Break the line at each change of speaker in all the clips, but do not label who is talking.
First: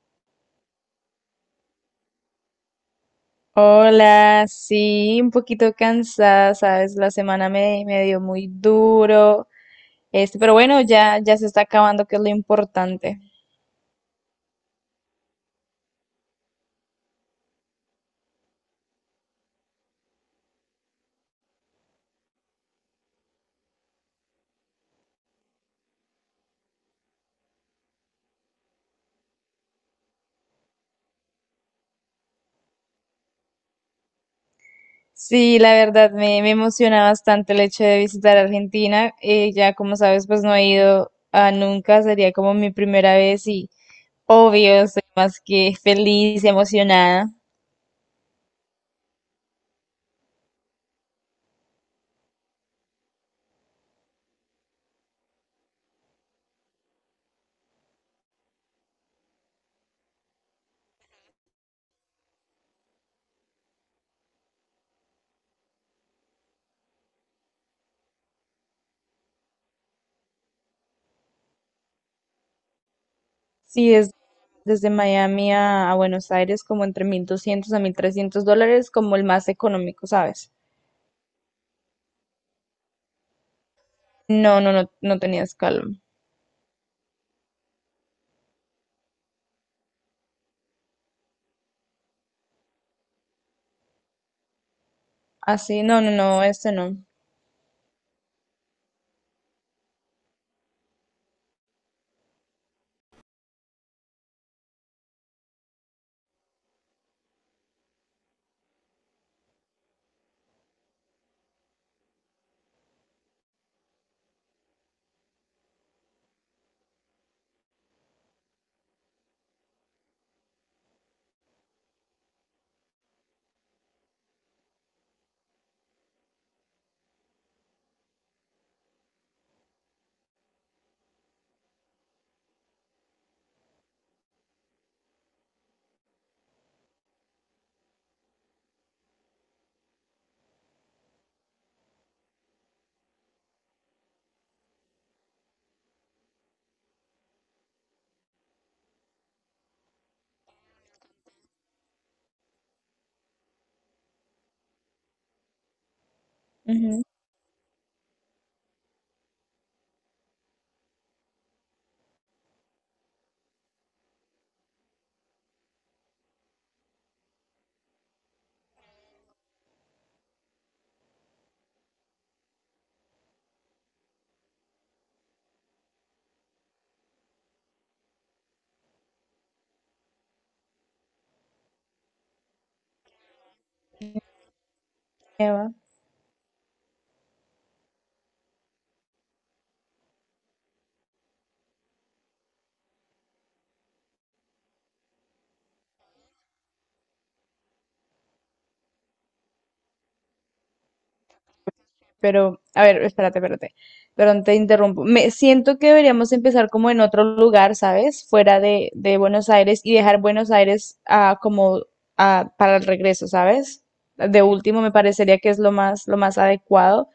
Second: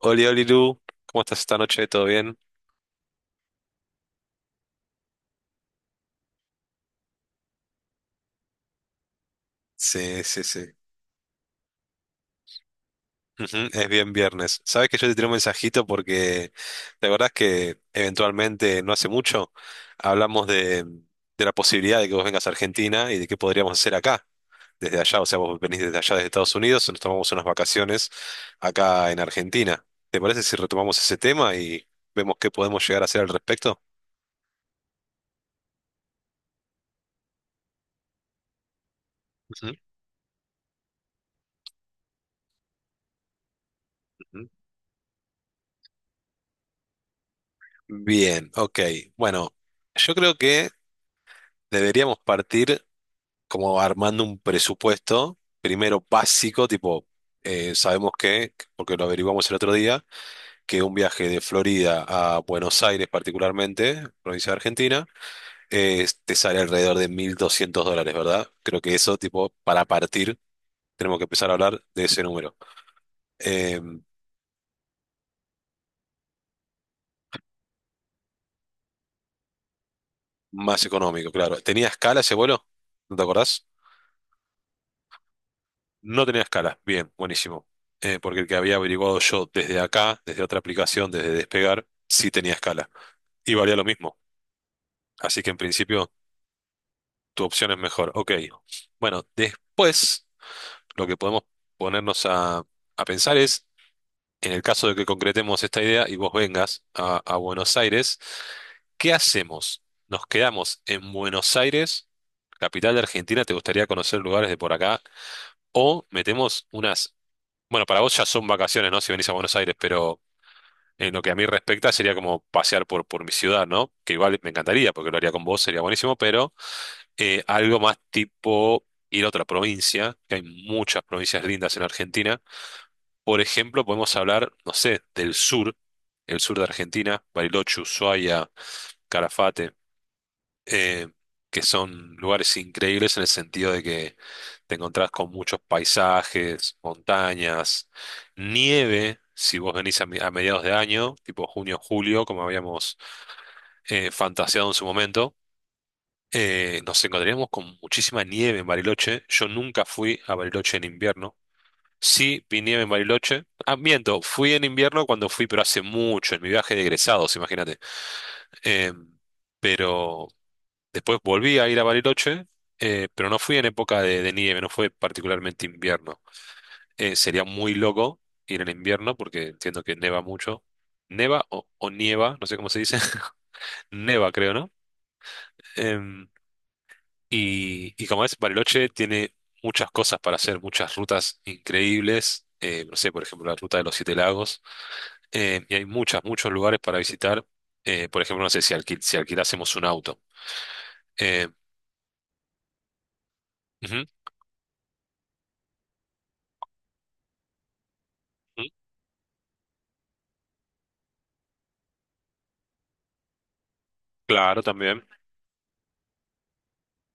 Oli, Oli, Lu, ¿cómo estás esta noche? ¿Todo bien?
Hola, sí, un poquito cansada, sabes, la semana me dio muy duro,
Sí, sí,
pero
sí.
bueno, ya, ya se está acabando, que es lo importante.
Ujú, es bien viernes. Sabes que yo te tiré un mensajito porque la verdad es que eventualmente, no hace mucho, hablamos de la posibilidad de que vos vengas a Argentina y de qué podríamos hacer acá, desde allá. O sea, vos venís desde allá, desde Estados Unidos, nos tomamos unas vacaciones acá en Argentina. ¿Te parece si retomamos ese tema y vemos qué podemos llegar a hacer al respecto?
Sí, la verdad, me emociona bastante el hecho de visitar Argentina,
Ujú,
ya como sabes, pues no he ido a nunca, sería como mi primera vez y
ujú.
obvio, estoy más que feliz y emocionada.
Bien, ok. Bueno, yo creo que deberíamos partir, como armando un presupuesto, primero básico, tipo, sabemos que, porque lo averiguamos el otro día, que un viaje de Florida a Buenos Aires particularmente, provincia de Argentina, te sale alrededor de $1.200, ¿verdad? Creo que eso, tipo, para partir, tenemos que empezar a hablar de ese número. Eh,
Sí, es desde Miami a Buenos Aires como entre US$1.200 a US$1.300, como el más económico, ¿sabes?
más económico, claro. ¿Tenía escala ese vuelo? ¿No te acordás?
No, no, no, no tenías calma.
No tenía escala. Bien, buenísimo. Porque el que había averiguado yo desde acá, desde otra aplicación, desde Despegar, sí tenía escala y valía lo mismo. Así que en
Así, no,
principio
no, no, este no.
tu opción es mejor. Ok. Bueno, después lo que podemos ponernos a pensar es, en el caso de que concretemos esta idea y vos vengas a Buenos Aires, ¿qué hacemos? ¿Nos quedamos en Buenos Aires, capital de Argentina? ¿Te gustaría conocer lugares de por acá? ¿O metemos unas...? Bueno, para vos ya son vacaciones, ¿no? Si venís a Buenos Aires, pero en lo que a mí respecta sería como pasear por mi ciudad, ¿no? Que igual me encantaría, porque lo haría con vos, sería buenísimo, pero... algo más tipo ir a otra provincia, que hay muchas provincias lindas en Argentina. Por ejemplo, podemos hablar, no sé, del sur, el sur de Argentina, Bariloche, Ushuaia, Carafate, eh, que son lugares increíbles en el sentido de que te encontrás con muchos paisajes, montañas, nieve. Si vos venís a mediados de año, tipo junio, julio, como habíamos fantaseado en su momento,
Ujú,
nos encontraríamos con muchísima nieve en Bariloche. Yo nunca fui a Bariloche en invierno. Sí, vi nieve en Bariloche. Ah, miento, fui en invierno cuando fui, pero hace mucho, en mi viaje de egresados, imagínate. Eh, pero después volví a ir a Bariloche, pero no fui en época de nieve, no fue particularmente invierno. Sería muy loco ir en invierno porque entiendo que neva mucho. Neva o nieva, no sé cómo se dice. Neva, creo, ¿no?
Eva.
Eh, y como ves Bariloche tiene muchas cosas para hacer, muchas rutas increíbles. No sé, por ejemplo, la ruta de los Siete Lagos. Y hay muchas, muchos lugares para visitar. Por ejemplo, no sé si alquilásemos un auto. Eh,
Pero, a ver, espérate, espérate.
Ujú,
Perdón, te interrumpo. Me siento que deberíamos empezar como en otro lugar, ¿sabes? Fuera
ujú,
de Buenos Aires y dejar Buenos Aires como para el regreso, ¿sabes? De
claro,
último me
también
parecería que es lo más adecuado.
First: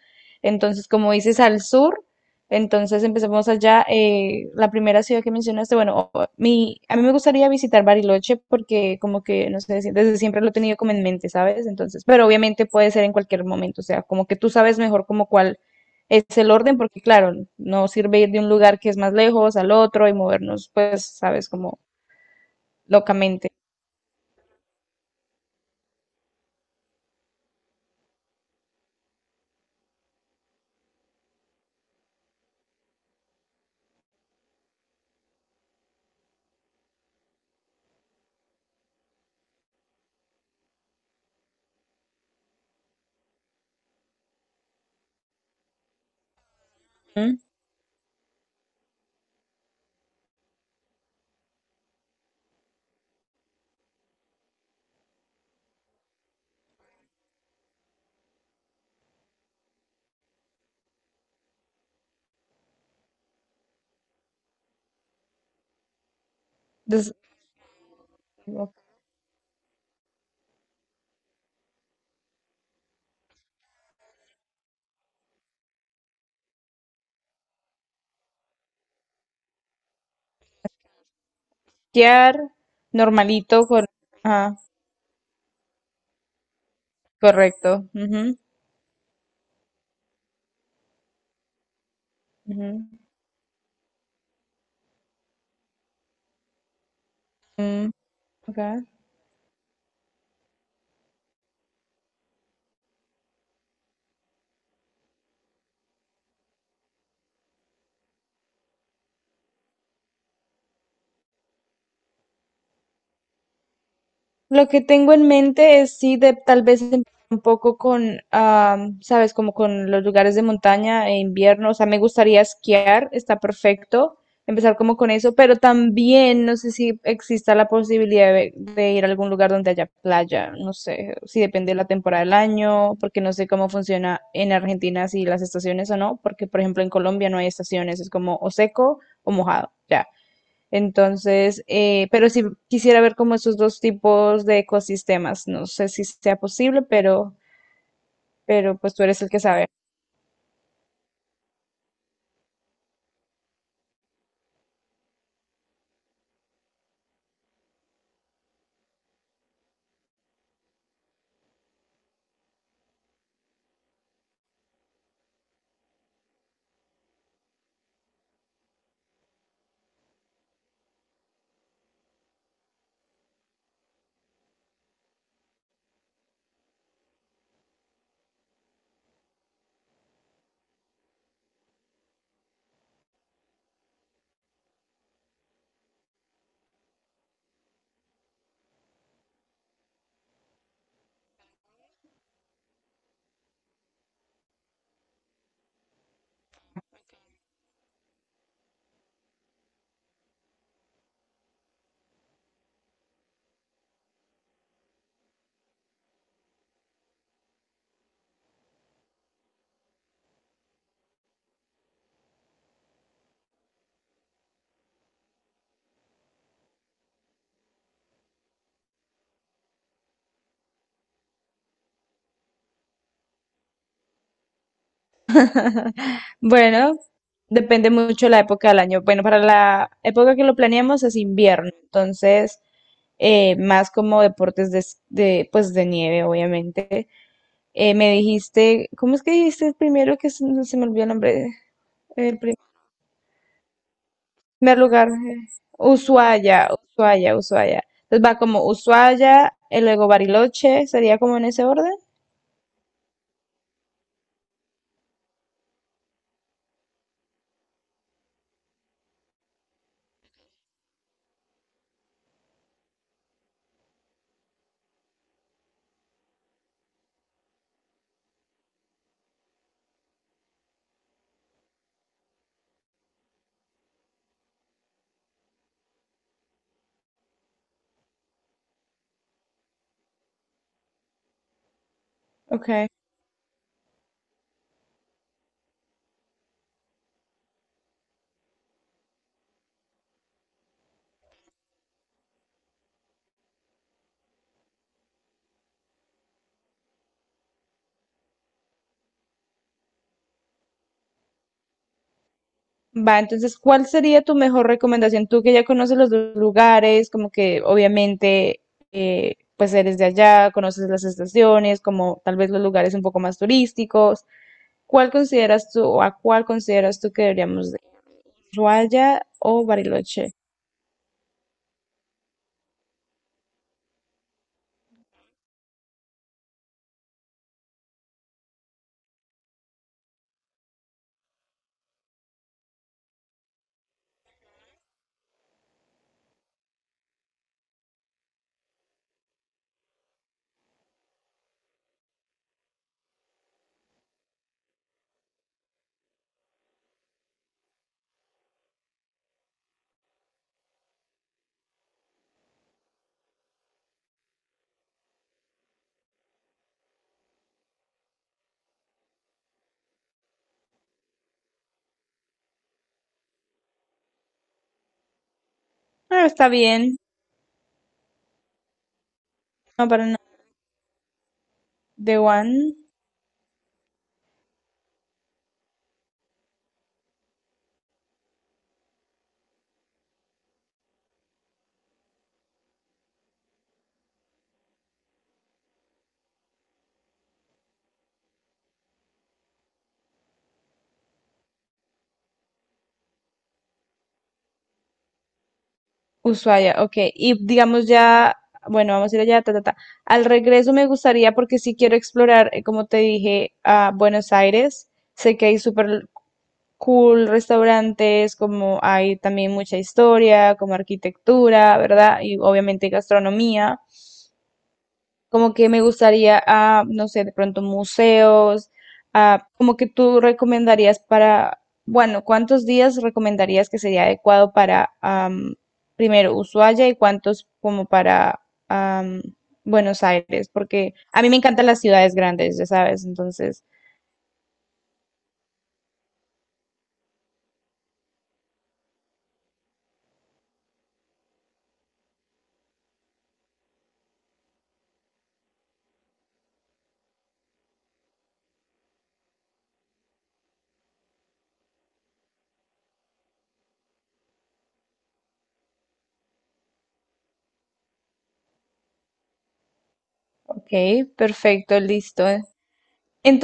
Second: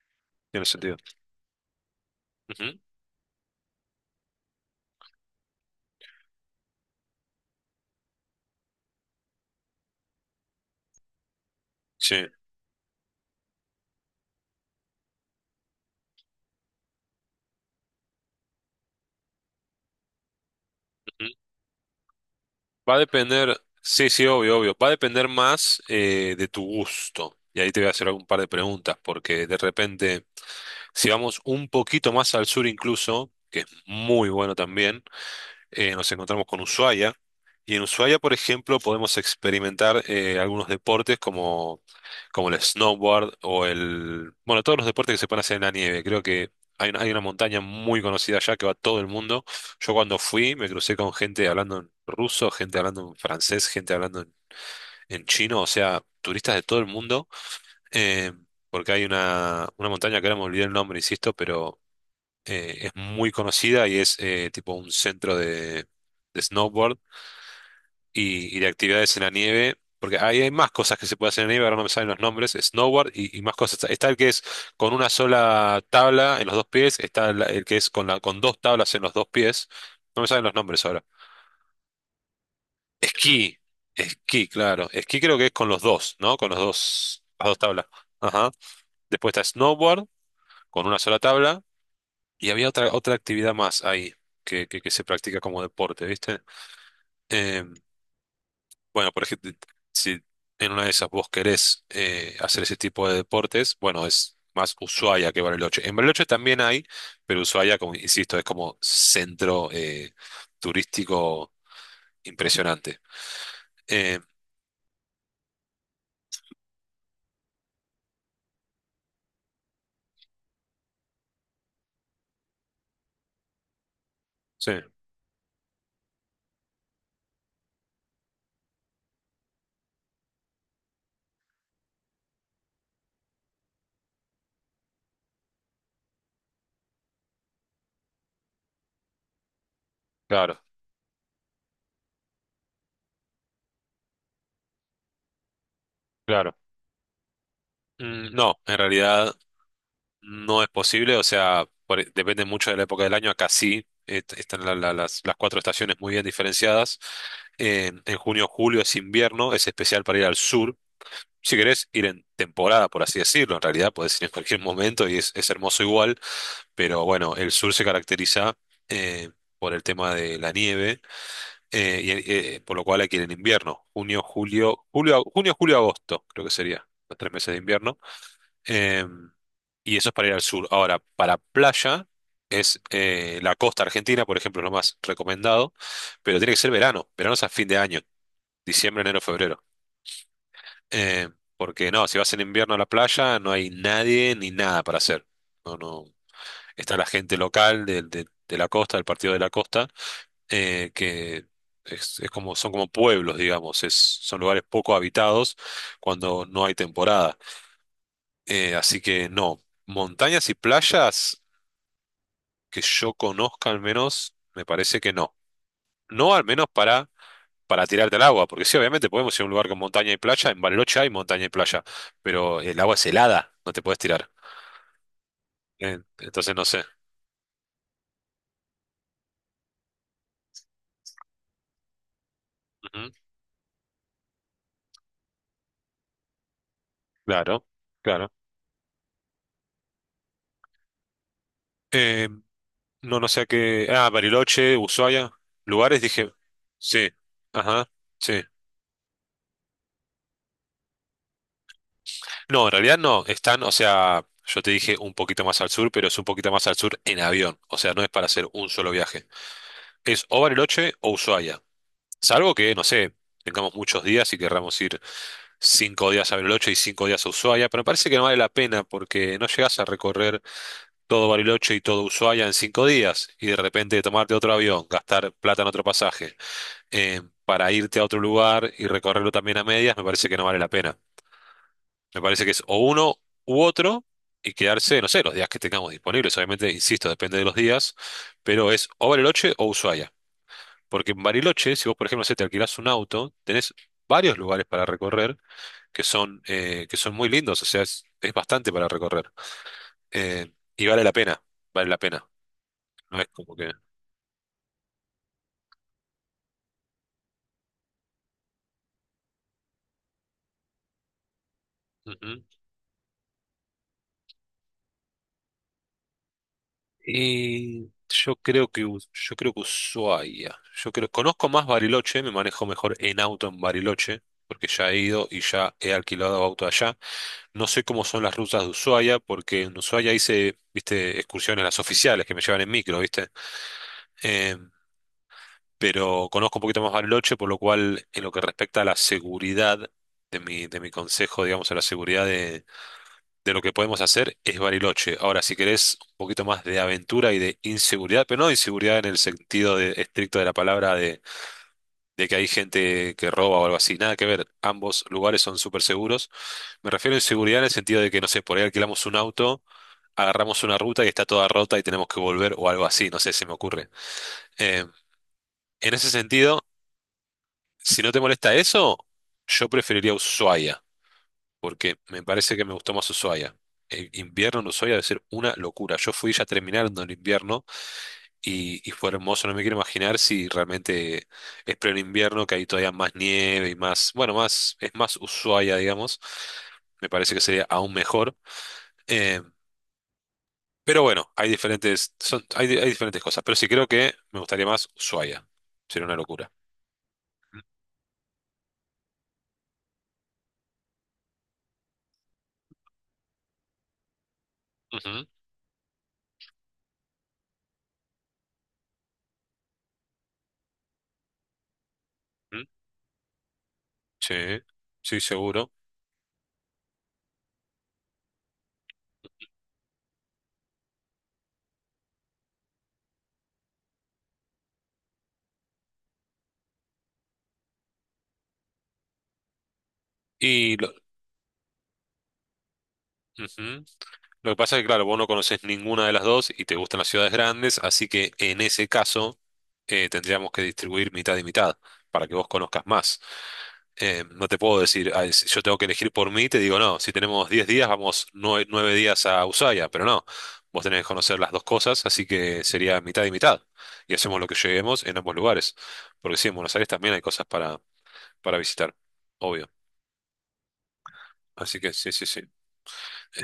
tiene
Entonces,
sentido.
como dices, al sur,
Ujú,
entonces empecemos allá. La primera ciudad que mencionaste, bueno, a mí me gustaría visitar Bariloche porque como que, no sé, desde siempre lo he tenido como en mente, ¿sabes? Entonces,
sí,
pero obviamente puede ser en cualquier momento, o sea, como que tú sabes mejor como cuál es el orden, porque claro, no sirve ir de un lugar que es más lejos al otro y movernos, pues,
ujú.
¿sabes? Como
Va a
locamente.
depender, sí, sí, obvio, obvio. Va a depender más de tu gusto. Y ahí te voy a hacer algún par de preguntas, porque de repente, si vamos un poquito más al sur incluso, que es muy bueno también. Nos encontramos con Ushuaia. Y en Ushuaia, por ejemplo, podemos experimentar algunos deportes como, como el snowboard o el... bueno, todos los deportes que se pueden hacer en la nieve. Creo que hay una
¿Mm?
montaña muy conocida allá que va todo el mundo. Yo cuando fui me crucé con gente hablando en ruso, gente hablando en francés, gente hablando en chino, o sea, turistas de todo el mundo. eh, Porque hay una montaña que ahora me olvidé el nombre, insisto, pero es muy conocida y es tipo un centro de snowboard
Entonces,
y de
como
actividades en la nieve, porque ahí hay más cosas que se puede hacer en la nieve, ahora no me salen los nombres, snowboard y más cosas. Está el que es con una sola tabla en los dos pies, está el que es con dos tablas en los dos pies, no me salen los nombres ahora.
quedar
Esquí,
normalito con.
esquí,
Ah,
claro. Esquí creo que es con los dos, ¿no? Con los dos, las dos tablas.
correcto. Ujú,
Ajá. Después está snowboard con una sola tabla. Y había
ujú,
otra actividad más ahí que se practica como deporte, ¿viste? Eh,
mm, ok.
bueno, por ejemplo, si en una de esas vos querés hacer ese tipo de deportes, bueno, es más Ushuaia que Bariloche. En Bariloche también hay, pero Ushuaia, como insisto, es como centro turístico impresionante. Eh,
Lo que tengo en mente es sí de tal vez empezar un poco con, sabes, como con los lugares de montaña e invierno. O sea, me gustaría esquiar, está perfecto.
sí,
Empezar como con eso, pero también no sé si exista la posibilidad de ir a algún lugar donde haya playa. No sé si depende de la temporada del año, porque no sé cómo funciona en Argentina si las estaciones o no, porque por ejemplo en Colombia no hay estaciones, es como o seco o mojado. Ya.
claro,
Entonces, pero sí quisiera ver como esos dos tipos de ecosistemas. No sé si sea
claro.
posible, pero,
Mm, no, en
pero pues tú eres el
realidad
que sabe.
no es posible, o sea, depende mucho de la época del año. Acá sí están las cuatro estaciones muy bien diferenciadas. En junio, julio es invierno, es especial para ir al sur. Si querés ir en temporada, por así decirlo, en realidad podés ir en cualquier momento y es hermoso igual, pero bueno, el sur se caracteriza eh, por el tema de la nieve, por lo cual hay que ir en invierno. Junio, julio, julio, junio, julio, agosto, creo que sería los 3 meses de invierno. Em, y eso es para ir al sur. Ahora, para playa es la costa argentina, por ejemplo, es lo más recomendado, pero tiene que ser verano. Verano es a fin de año, diciembre, enero, febrero. Eh, Porque no, si vas en invierno a la playa no hay nadie ni nada para hacer. No, no. Está la gente local de la costa, del partido de la costa, que es como, son como pueblos, digamos, es, son lugares poco habitados cuando no hay temporada. Así que no, montañas y playas. Que yo conozca al menos, me parece que no. No al menos para tirarte al agua, porque sí, obviamente podemos ir a un lugar con montaña y playa, en Bariloche hay montaña y playa, pero el agua es helada, no te puedes tirar. Entonces no sé.
Bueno, depende mucho la época del año. Bueno, para la época que lo planeamos es invierno, entonces
Ujú,
más como deportes de, pues de nieve, obviamente.
claro,
Me
claro.
dijiste, ¿cómo es que dijiste el primero que se me olvidó el nombre?
Eh,
El
no, no sé a qué. Ah, Bariloche,
primer lugar,
Ushuaia, lugares, dije.
Ushuaia,
Sí,
Ushuaia, Ushuaia.
ajá,
Entonces va
sí.
como Ushuaia, y luego Bariloche, sería como en ese orden.
No, en realidad no, están, o sea, yo te dije un poquito más al sur, pero es un poquito más al sur en avión, o sea, no es para hacer un solo viaje. Es o Bariloche o Ushuaia. Salvo que, no sé, tengamos muchos días y querramos ir 5 días a Bariloche y 5 días a Ushuaia, pero me parece que no vale la pena porque no llegás a recorrer todo Bariloche y todo Ushuaia en 5 días y de repente tomarte otro avión, gastar plata en otro pasaje, para irte a otro lugar y recorrerlo también a medias, me parece que no vale la pena. Me parece que es o
Ok.
uno u otro y quedarse, no sé, los días que tengamos disponibles. Obviamente, insisto, depende de los días, pero es o Bariloche o Ushuaia. Porque en Bariloche, si vos, por ejemplo, no sé, te alquilás un auto, tenés varios lugares para recorrer que son muy lindos, o sea, es bastante para recorrer. Eh, y vale la pena, vale la pena.
Va,
No es como
entonces,
que.
¿cuál sería tu mejor recomendación? Tú que ya conoces los dos lugares, como que obviamente, pues eres de allá, conoces las estaciones, como tal
Ujú.
vez los lugares un poco más turísticos. ¿Cuál consideras tú o a cuál consideras tú que deberíamos de ir? ¿Ushuaia
Yo creo que
o Bariloche?
Ushuaia. Yo creo, conozco más Bariloche, me manejo mejor en auto en Bariloche, porque ya he ido y ya he alquilado auto allá. No sé cómo son las rutas de Ushuaia, porque en Ushuaia hice, viste, excursiones las oficiales que me llevan en micro, ¿viste? eh, pero conozco un poquito más Bariloche, por lo cual en lo que respecta a la seguridad de mi consejo, digamos, a la seguridad de lo que podemos hacer, es Bariloche. Ahora, si querés un poquito más de aventura y de inseguridad, pero no de inseguridad en el sentido estricto de la palabra de que hay gente que roba o algo así, nada que ver, ambos lugares son súper seguros. Me refiero a inseguridad en el sentido de que, no sé, por ahí alquilamos un auto. Agarramos una ruta y está toda rota y tenemos que volver o algo así, no sé, se me ocurre. Eh, en ese
Ah, está
sentido,
bien.
si no te molesta eso, yo
No, para
preferiría
nada.
Ushuaia, porque
The
me parece que me
One.
gustó más Ushuaia. El invierno en Ushuaia debe ser una locura. Yo fui ya terminando el invierno y fue hermoso. No me quiero imaginar si realmente es pleno invierno, que hay todavía más nieve y más, bueno, más, es más Ushuaia, digamos. Me parece que sería aún mejor. Eh, pero bueno, hay diferentes cosas. Pero sí creo que me gustaría más Ushuaia. Sería una locura.
Ushuaia, ok. Y digamos ya, bueno, vamos a ir allá, ta, ta, ta. Al regreso me gustaría, porque sí quiero explorar, como te dije, a Buenos Aires.
Ujú,
Sé que hay súper cool restaurantes, como hay también mucha historia, como arquitectura, ¿verdad? Y
ujú.
obviamente gastronomía.
Sí, sí,
Como que
seguro.
me gustaría no sé, de pronto museos, como que tú recomendarías para, bueno, ¿cuántos días recomendarías que sería adecuado para, primero, Ushuaia y cuántos como para am, Buenos Aires?
Y lo-
Porque a mí me encantan las ciudades grandes, ya sabes, entonces,
Ujú. Lo que pasa es que, claro, vos no conoces ninguna de las dos y te gustan las ciudades grandes, así que en ese caso tendríamos que distribuir mitad y mitad para que vos conozcas más. No te puedo decir: "Ay, si yo tengo que elegir por mí, te digo, no, si tenemos 10 días, vamos nueve días a Ushuaia", pero no, vos tenés que conocer las dos cosas, así que sería mitad y mitad. Y hacemos lo que lleguemos en ambos lugares, porque sí, en Buenos Aires también hay cosas para visitar, obvio.
ok,
Así
perfecto,
que sí, sí,
listo.
sí.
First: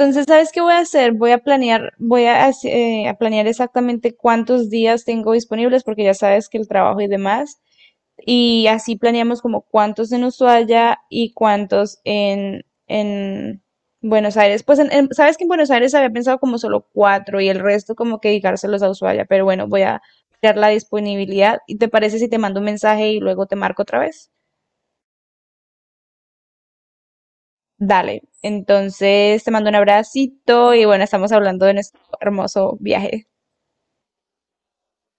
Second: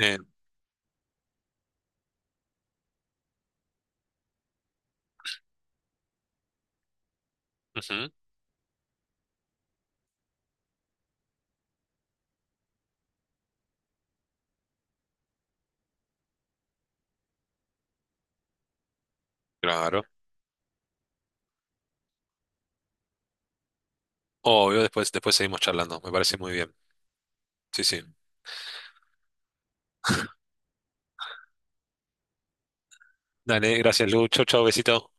Eh,
¿sabes qué voy a hacer? Voy a planear, a planear exactamente cuántos días tengo disponibles, porque ya sabes que el trabajo y demás.
Ujú,
Y así planeamos como cuántos en Ushuaia y cuántos en Buenos Aires. Pues sabes que en Buenos Aires había pensado como solo cuatro y el resto como que dedicárselos a Ushuaia. Pero bueno, voy a
claro.
crear la disponibilidad. ¿Y te parece si te mando un mensaje y luego te marco otra vez?
Obvio, después seguimos charlando. Me parece muy bien. Sí, sí.
Dale. Entonces te mando un abracito y bueno, estamos hablando de nuestro hermoso viaje.
Dale, gracias, Lu. Chau, chau, besito.